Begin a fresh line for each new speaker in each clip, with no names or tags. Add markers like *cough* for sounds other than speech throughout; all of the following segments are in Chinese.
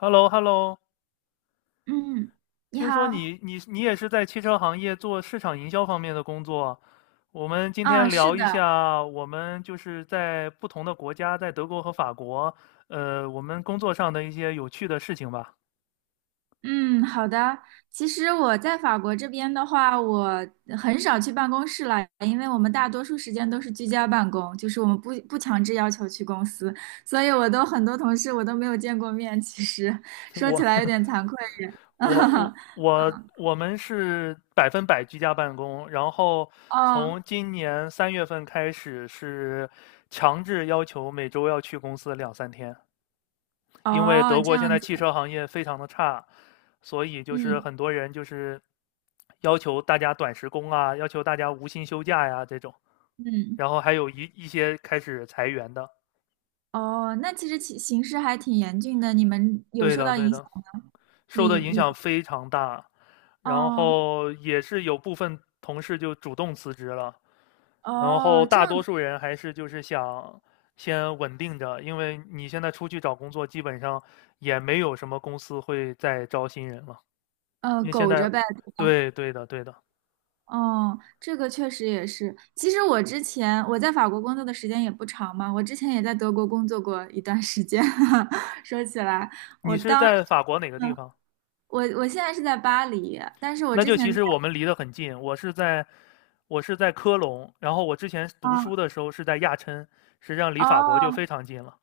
h e l l o h e l l o
嗯，你
听说
好，
你也是在汽车行业做市场营销方面的工作。我们今
啊，
天
是
聊一
的，
下，我们就是在不同的国家，在德国和法国，我们工作上的一些有趣的事情吧。
嗯，好的。其实我在法国这边的话，我很少去办公室了，因为我们大多数时间都是居家办公，就是我们不强制要求去公司，所以我都很多同事我都没有见过面。其实
*laughs*
说
我
起
*laughs*
来有点惭愧。
我我
*laughs*
我我们是百分百居家办公，然后
哦
从今年3月份开始是强制要求每周要去公司两三天。因为
哦，
德
这
国现
样
在
子，
汽车行业非常的差，所以就是
嗯
很多人就是要求大家短时工啊，要求大家无薪休假呀这种，
嗯，
然后还有一些开始裁员的，
哦，那其实其形势还挺严峻的，你们有
对
受
的
到
对
影响
的，
吗？
受
你
的影响
你
非常大，然
哦
后也是有部分同事就主动辞职了，然后
哦，这
大多
样。
数人还是就是想先稳定着，因为你现在出去找工作，基本上也没有什么公司会再招新人了。因为现
苟
在，
着呗，对吧？
对对的对的，
哦，这个确实也是。其实我之前我在法国工作的时间也不长嘛，我之前也在德国工作过一段时间。*laughs* 说起来，我
你是
当时，
在法国哪个地
嗯，
方？
我现在是在巴黎，但是我
那
之
就其
前在，
实我们离得很近，我是在科隆，然后我之前读
哦
书的时候是在亚琛，实际上离法国就
哦，
非常近了。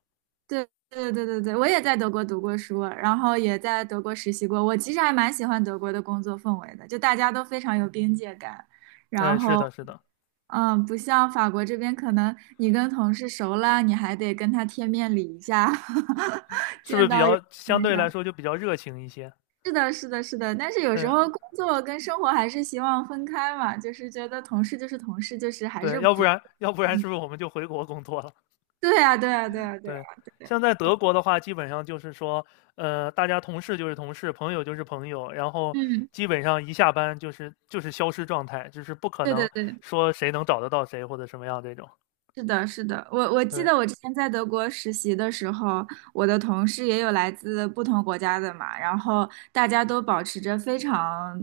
对对对对对，我也在德国读过书，然后也在德国实习过。我其实还蛮喜欢德国的工作氛围的，就大家都非常有边界感，然
嗯，是
后。
的，是的，
嗯，不像法国这边，可能你跟同事熟了，你还得跟他贴面礼一下，*laughs*
是不
见
是比
到有
较
是
相
没事
对来说就比较热情一些？
是的，是的，是的。但是有时
嗯，
候工作跟生活还是希望分开嘛，就是觉得同事就是同事，就是还
对，
是
要不
不，
然要不然
嗯，
是不是我们就回国工作了？
对呀，对呀，对呀，对呀，
对，
对呀，
像在
我，
德国的话，基本上就是说，大家同事就是同事，朋友就是朋友，然后
嗯，
基本上一下班就是消失状态，就是不可
对
能
对对。
说谁能找得到谁或者什么样这种。
是的，是的，我记
对，
得我之前在德国实习的时候，我的同事也有来自不同国家的嘛，然后大家都保持着非常，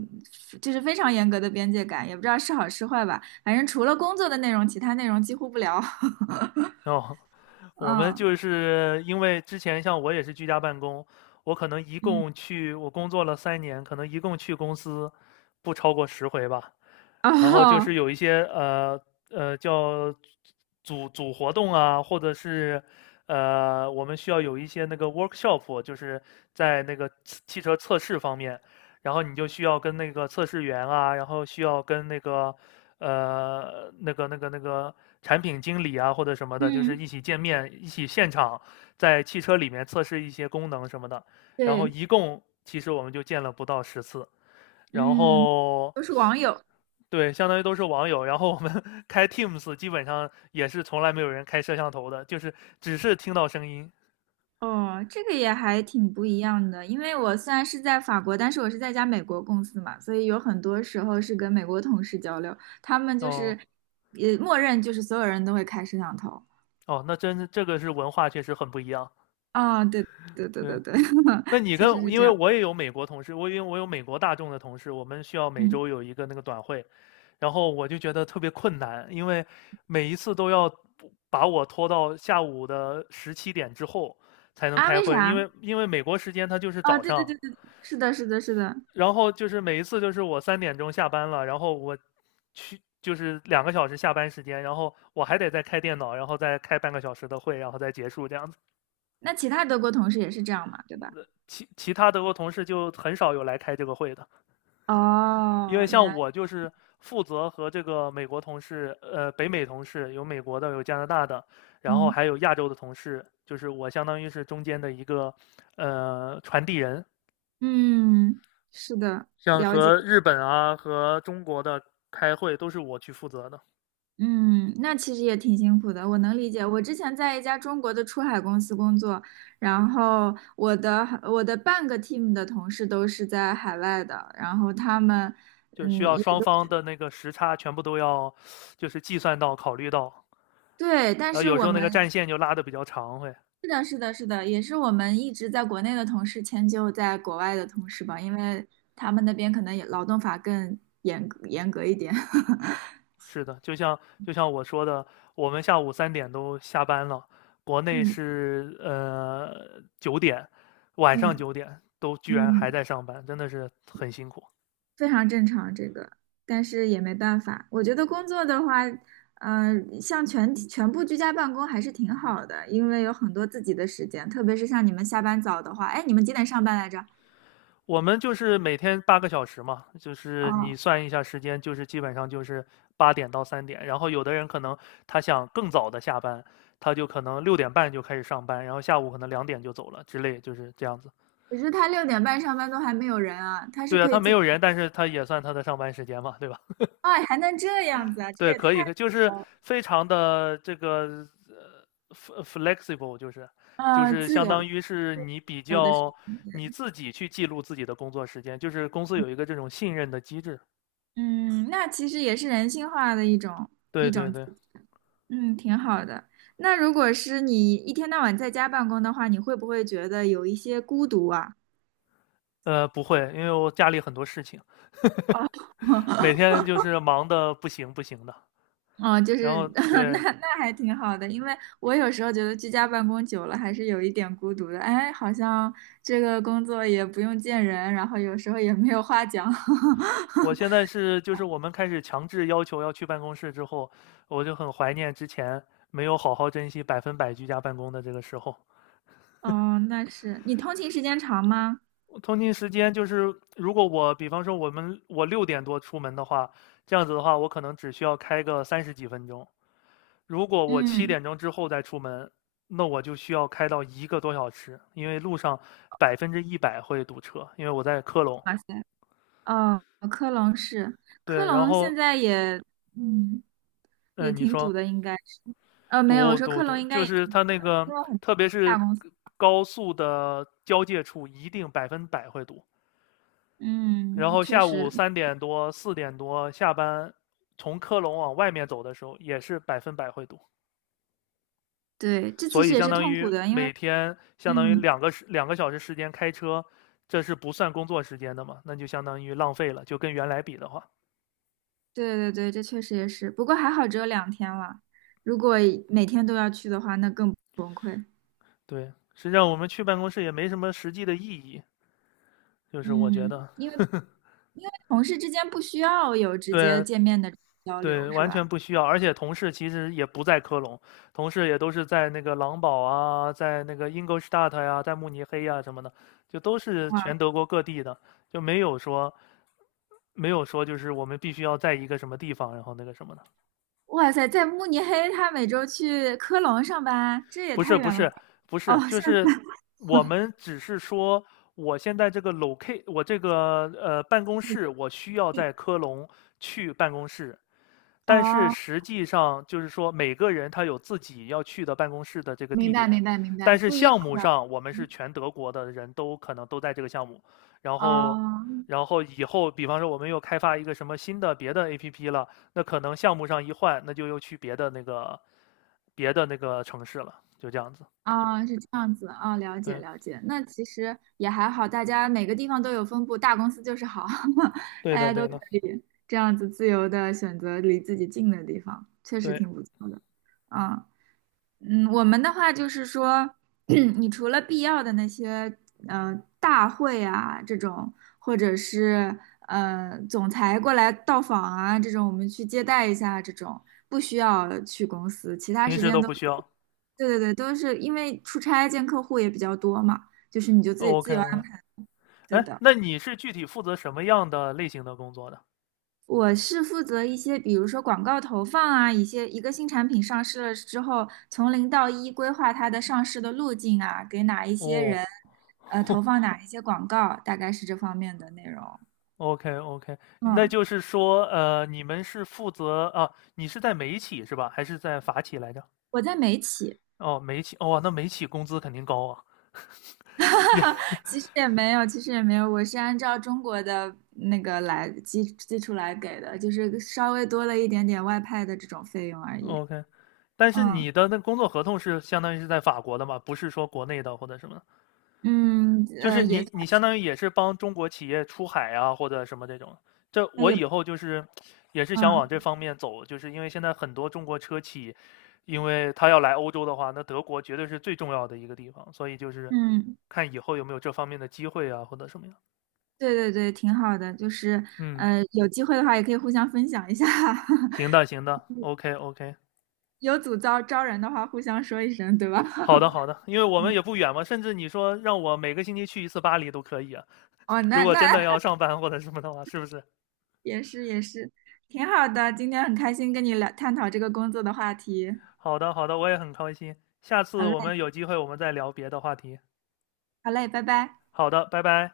就是非常严格的边界感，也不知道是好是坏吧，反正除了工作的内容，其他内容几乎不聊。*laughs*
哦，我们
嗯
就是因为之前像我也是居家办公，我可能一
嗯
共去我工作了3年，可能一共去公司不超过10回吧。然后就是
哦
有一些叫组活动啊，或者是我们需要有一些那个 workshop，就是在那个汽车测试方面，然后你就需要跟那个测试员啊，然后需要跟那个产品经理啊或者什么的，就是
嗯，
一起见面，一起现场在汽车里面测试一些功能什么的。然后
对，
一共其实我们就见了不到10次。然
嗯，
后
都是网友。
对，相当于都是网友。然后我们 *laughs* 开 Teams，基本上也是从来没有人开摄像头的，就是只是听到声音。
哦，这个也还挺不一样的，因为我虽然是在法国，但是我是在一家美国公司嘛，所以有很多时候是跟美国同事交流，他们就
哦
是，也默认就是所有人都会开摄像头。
哦，那真是这个是文化，确实很不一样。
啊，对对对
对，
对对，
那
*laughs*
你
确
跟
实是
因
这
为
样。
我也有美国同事，我因为我有美国大众的同事，我们需要每
嗯，
周有一个那个短会，然后我就觉得特别困难，因为每一次都要把我拖到下午的17点之后才能
啊，
开
为
会，因
啥？
为因为美国时间它就是
哦，
早
对对
上，
对对，是的，是的，是的。
然后就是每一次就是我3点钟下班了，然后我去就是两个小时下班时间，然后我还得再开电脑，然后再开半个小时的会，然后再结束这样子。
那其他德国同事也是这样嘛，对吧？
其他德国同事就很少有来开这个会的，因为
哦，原
像
来，
我就是负责和这个美国同事，呃，北美同事有美国的，有加拿大的，然后
嗯
还有亚洲的同事，就是我相当于是中间的一个传递人，
嗯，是的，
像
了解。
和日本啊和中国的开会都是我去负责的。
嗯，那其实也挺辛苦的，我能理解。我之前在一家中国的出海公司工作，然后我的半个 team 的同事都是在海外的，然后他们
就需
嗯
要
也
双
都
方的那个时差全部都要，就是计算到、考虑到，
对，但
然后
是
有时
我
候那个战
们
线就拉的比较长会。
是的，是的，是的，也是我们一直在国内的同事迁就在国外的同事吧，因为他们那边可能也劳动法更严格一点。*laughs*
是的，就像我说的，我们下午三点都下班了，国内
嗯
是九点，晚上
嗯
九点都居然还
嗯。
在上班，真的是很辛苦。
非常正常这个，但是也没办法。我觉得工作的话，呃，像全部居家办公还是挺好的，因为有很多自己的时间，特别是像你们下班早的话，哎，你们几点上班来着？
我们就是每天8个小时嘛，就是你
哦，
算一下时间，就是基本上就是8点到3点。然后有的人可能他想更早的下班，他就可能6点半就开始上班，然后下午可能2点就走了之类，就是这样子。
可是他6:30上班都还没有人啊，他是
对啊，
可
他
以
没
自己，
有人，但是他也算他的上班时间嘛，对吧？
哎，还能这
*laughs*
样子啊，这
对，
也
可
太
以，就是
好了，
非常的这个flexible，就是就是
自
相
由
当
自
于是你比
由的时
较
间，
你
对
自己去记录自己的工作时间，就是公司有一个这种信任的机制。
嗯，那其实也是人性化的一种
对
一
对
种。
对。
嗯，挺好的。那如果是你一天到晚在家办公的话，你会不会觉得有一些孤独啊？
不会，因为我家里很多事情，
哦
每天就是忙的不行不行的。
哦，就
然
是
后
*laughs* 那
对
那还挺好的，因为我有时候觉得居家办公久了还是有一点孤独的。哎，好像这个工作也不用见人，然后有时候也没有话讲。*laughs*
我现在是，就是我们开始强制要求要去办公室之后，我就很怀念之前没有好好珍惜百分百居家办公的这个时候。
哦，那是你通勤时间长吗？
通勤时间就是，如果我比方说我6点多出门的话，这样子的话，我可能只需要开个30几分钟，如果我七
嗯，
点钟之后再出门，那我就需要开到一个多小时，因为路上100%会堵车，因为我在科隆。
哇塞，哦，科隆是科
对，然
隆，
后，
现在也嗯也
嗯、你
挺堵
说
的，应该。没有，我
堵
说
堵
克隆
堵，
应该
就
也
是
挺苦
它那
的，
个，
因为很
特
多
别
大
是
公司，
高速的交界处，一定百分百会堵。然
嗯，
后
确
下午
实，
3点多、4点多下班，从科隆往外面走的时候，也是百分百会堵。
对，这其
所以
实也
相
是
当
痛苦
于
的，因为，
每天相当于
嗯，
两个小时时间开车，这是不算工作时间的嘛？那就相当于浪费了，就跟原来比的话，
对对对，这确实也是，不过还好只有2天了，如果每天都要去的话，那更崩溃，
对，实际上我们去办公室也没什么实际的意义，就是我觉
嗯，
得，
因为同事之间不需要有直接
对
见面的交
对，
流，是
完全
吧？
不需要。而且同事其实也不在科隆，同事也都是在那个狼堡啊，在那个 Ingolstadt 呀、在慕尼黑呀、什么的，就都是全
哇
德国各地的，就没有说就是我们必须要在一个什么地方，然后那个什么的。
哇塞，在慕尼黑，他每周去科隆上班，这也
不是
太
不
远了吧？
是不
哦，
是，就
下
是
次，
我们只是说，我现在这个 locate，我这个办公室，我需要在科隆去办公室，但是
哦，
实际上就是说，每个人他有自己要去的办公室的这个
明
地
白
点，
明白明
但
白，
是
不一样
项目
的，
上我们是
嗯
全德国的人都可能都在这个项目，然后，
哦。
然后以后比方说我们又开发一个什么新的别的 APP 了，那可能项目上一换，那就又去别的那个城市了，就这样子。
啊，是这样子啊，了解
对，
了解。那其实也还好，大家每个地方都有分布，大公司就是好，*laughs*
对
大
的，
家都
对
可
的，
以这样子自由的选择离自己近的地方，确实
对，
挺不错的。啊，嗯，我们的话就是说，*clears throat* 你除了必要的那些大会啊这种，或者是总裁过来到访啊这种，我们去接待一下这种，不需要去公司，其他
平
时
时
间
都
都。
不需要。
对对对，都是因为出差见客户也比较多嘛，就是你就自己自由安
OK，OK。
排对
哎，
的。
那你是具体负责什么样的类型的工作的？
我是负责一些，比如说广告投放啊，一些一个新产品上市了之后，从零到一规划它的上市的路径啊，给哪一些人，
哦，
投
*laughs*
放哪一些广告，大概是这方面的内容。
OK OK，那
嗯，
就是说，你们是负责啊？你是在美企是吧？还是在法企来着？
我在美企，
哦，美企，哦，那美企工资肯定高啊，*laughs* 也
*laughs* 其实也没有，其实也没有，我是按照中国的那个来基础来给的，就是稍微多了一点点外派的这种费用而已。
OK。但是
嗯。
你的那工作合同是相当于是在法国的嘛？不是说国内的或者什么
嗯，
就是
也
你
算
你相
是
当于也是帮中国企业出海啊，或者什么这种。这
哎
我
也
以
不，
后就是也是想往这
嗯
方面走，就是因为现在很多中国车企，因为他要来欧洲的话，那德国绝对是最重要的一个地方，所以就是
嗯，
看以后有没有这方面的机会啊，或者什么样。
对对对，挺好的，就是
嗯，
有机会的话也可以互相分享一下，
行的行
*laughs*
的，OK OK。
有组招人的话，互相说一声，对吧？
好的，好
*laughs*
的，因为我们也不远嘛，甚至你说让我每个星期去一次巴黎都可以啊。
哦，
如
那
果
那
真的要
*laughs*
上班或者什么的话，是不是？
也是也是，挺好的，今天很开心跟你聊探讨这个工作的话题，
好的，好的，我也很开心。下
好
次我
嘞
们有机会我们再聊别的话题。
好嘞，拜拜。
好的，拜拜。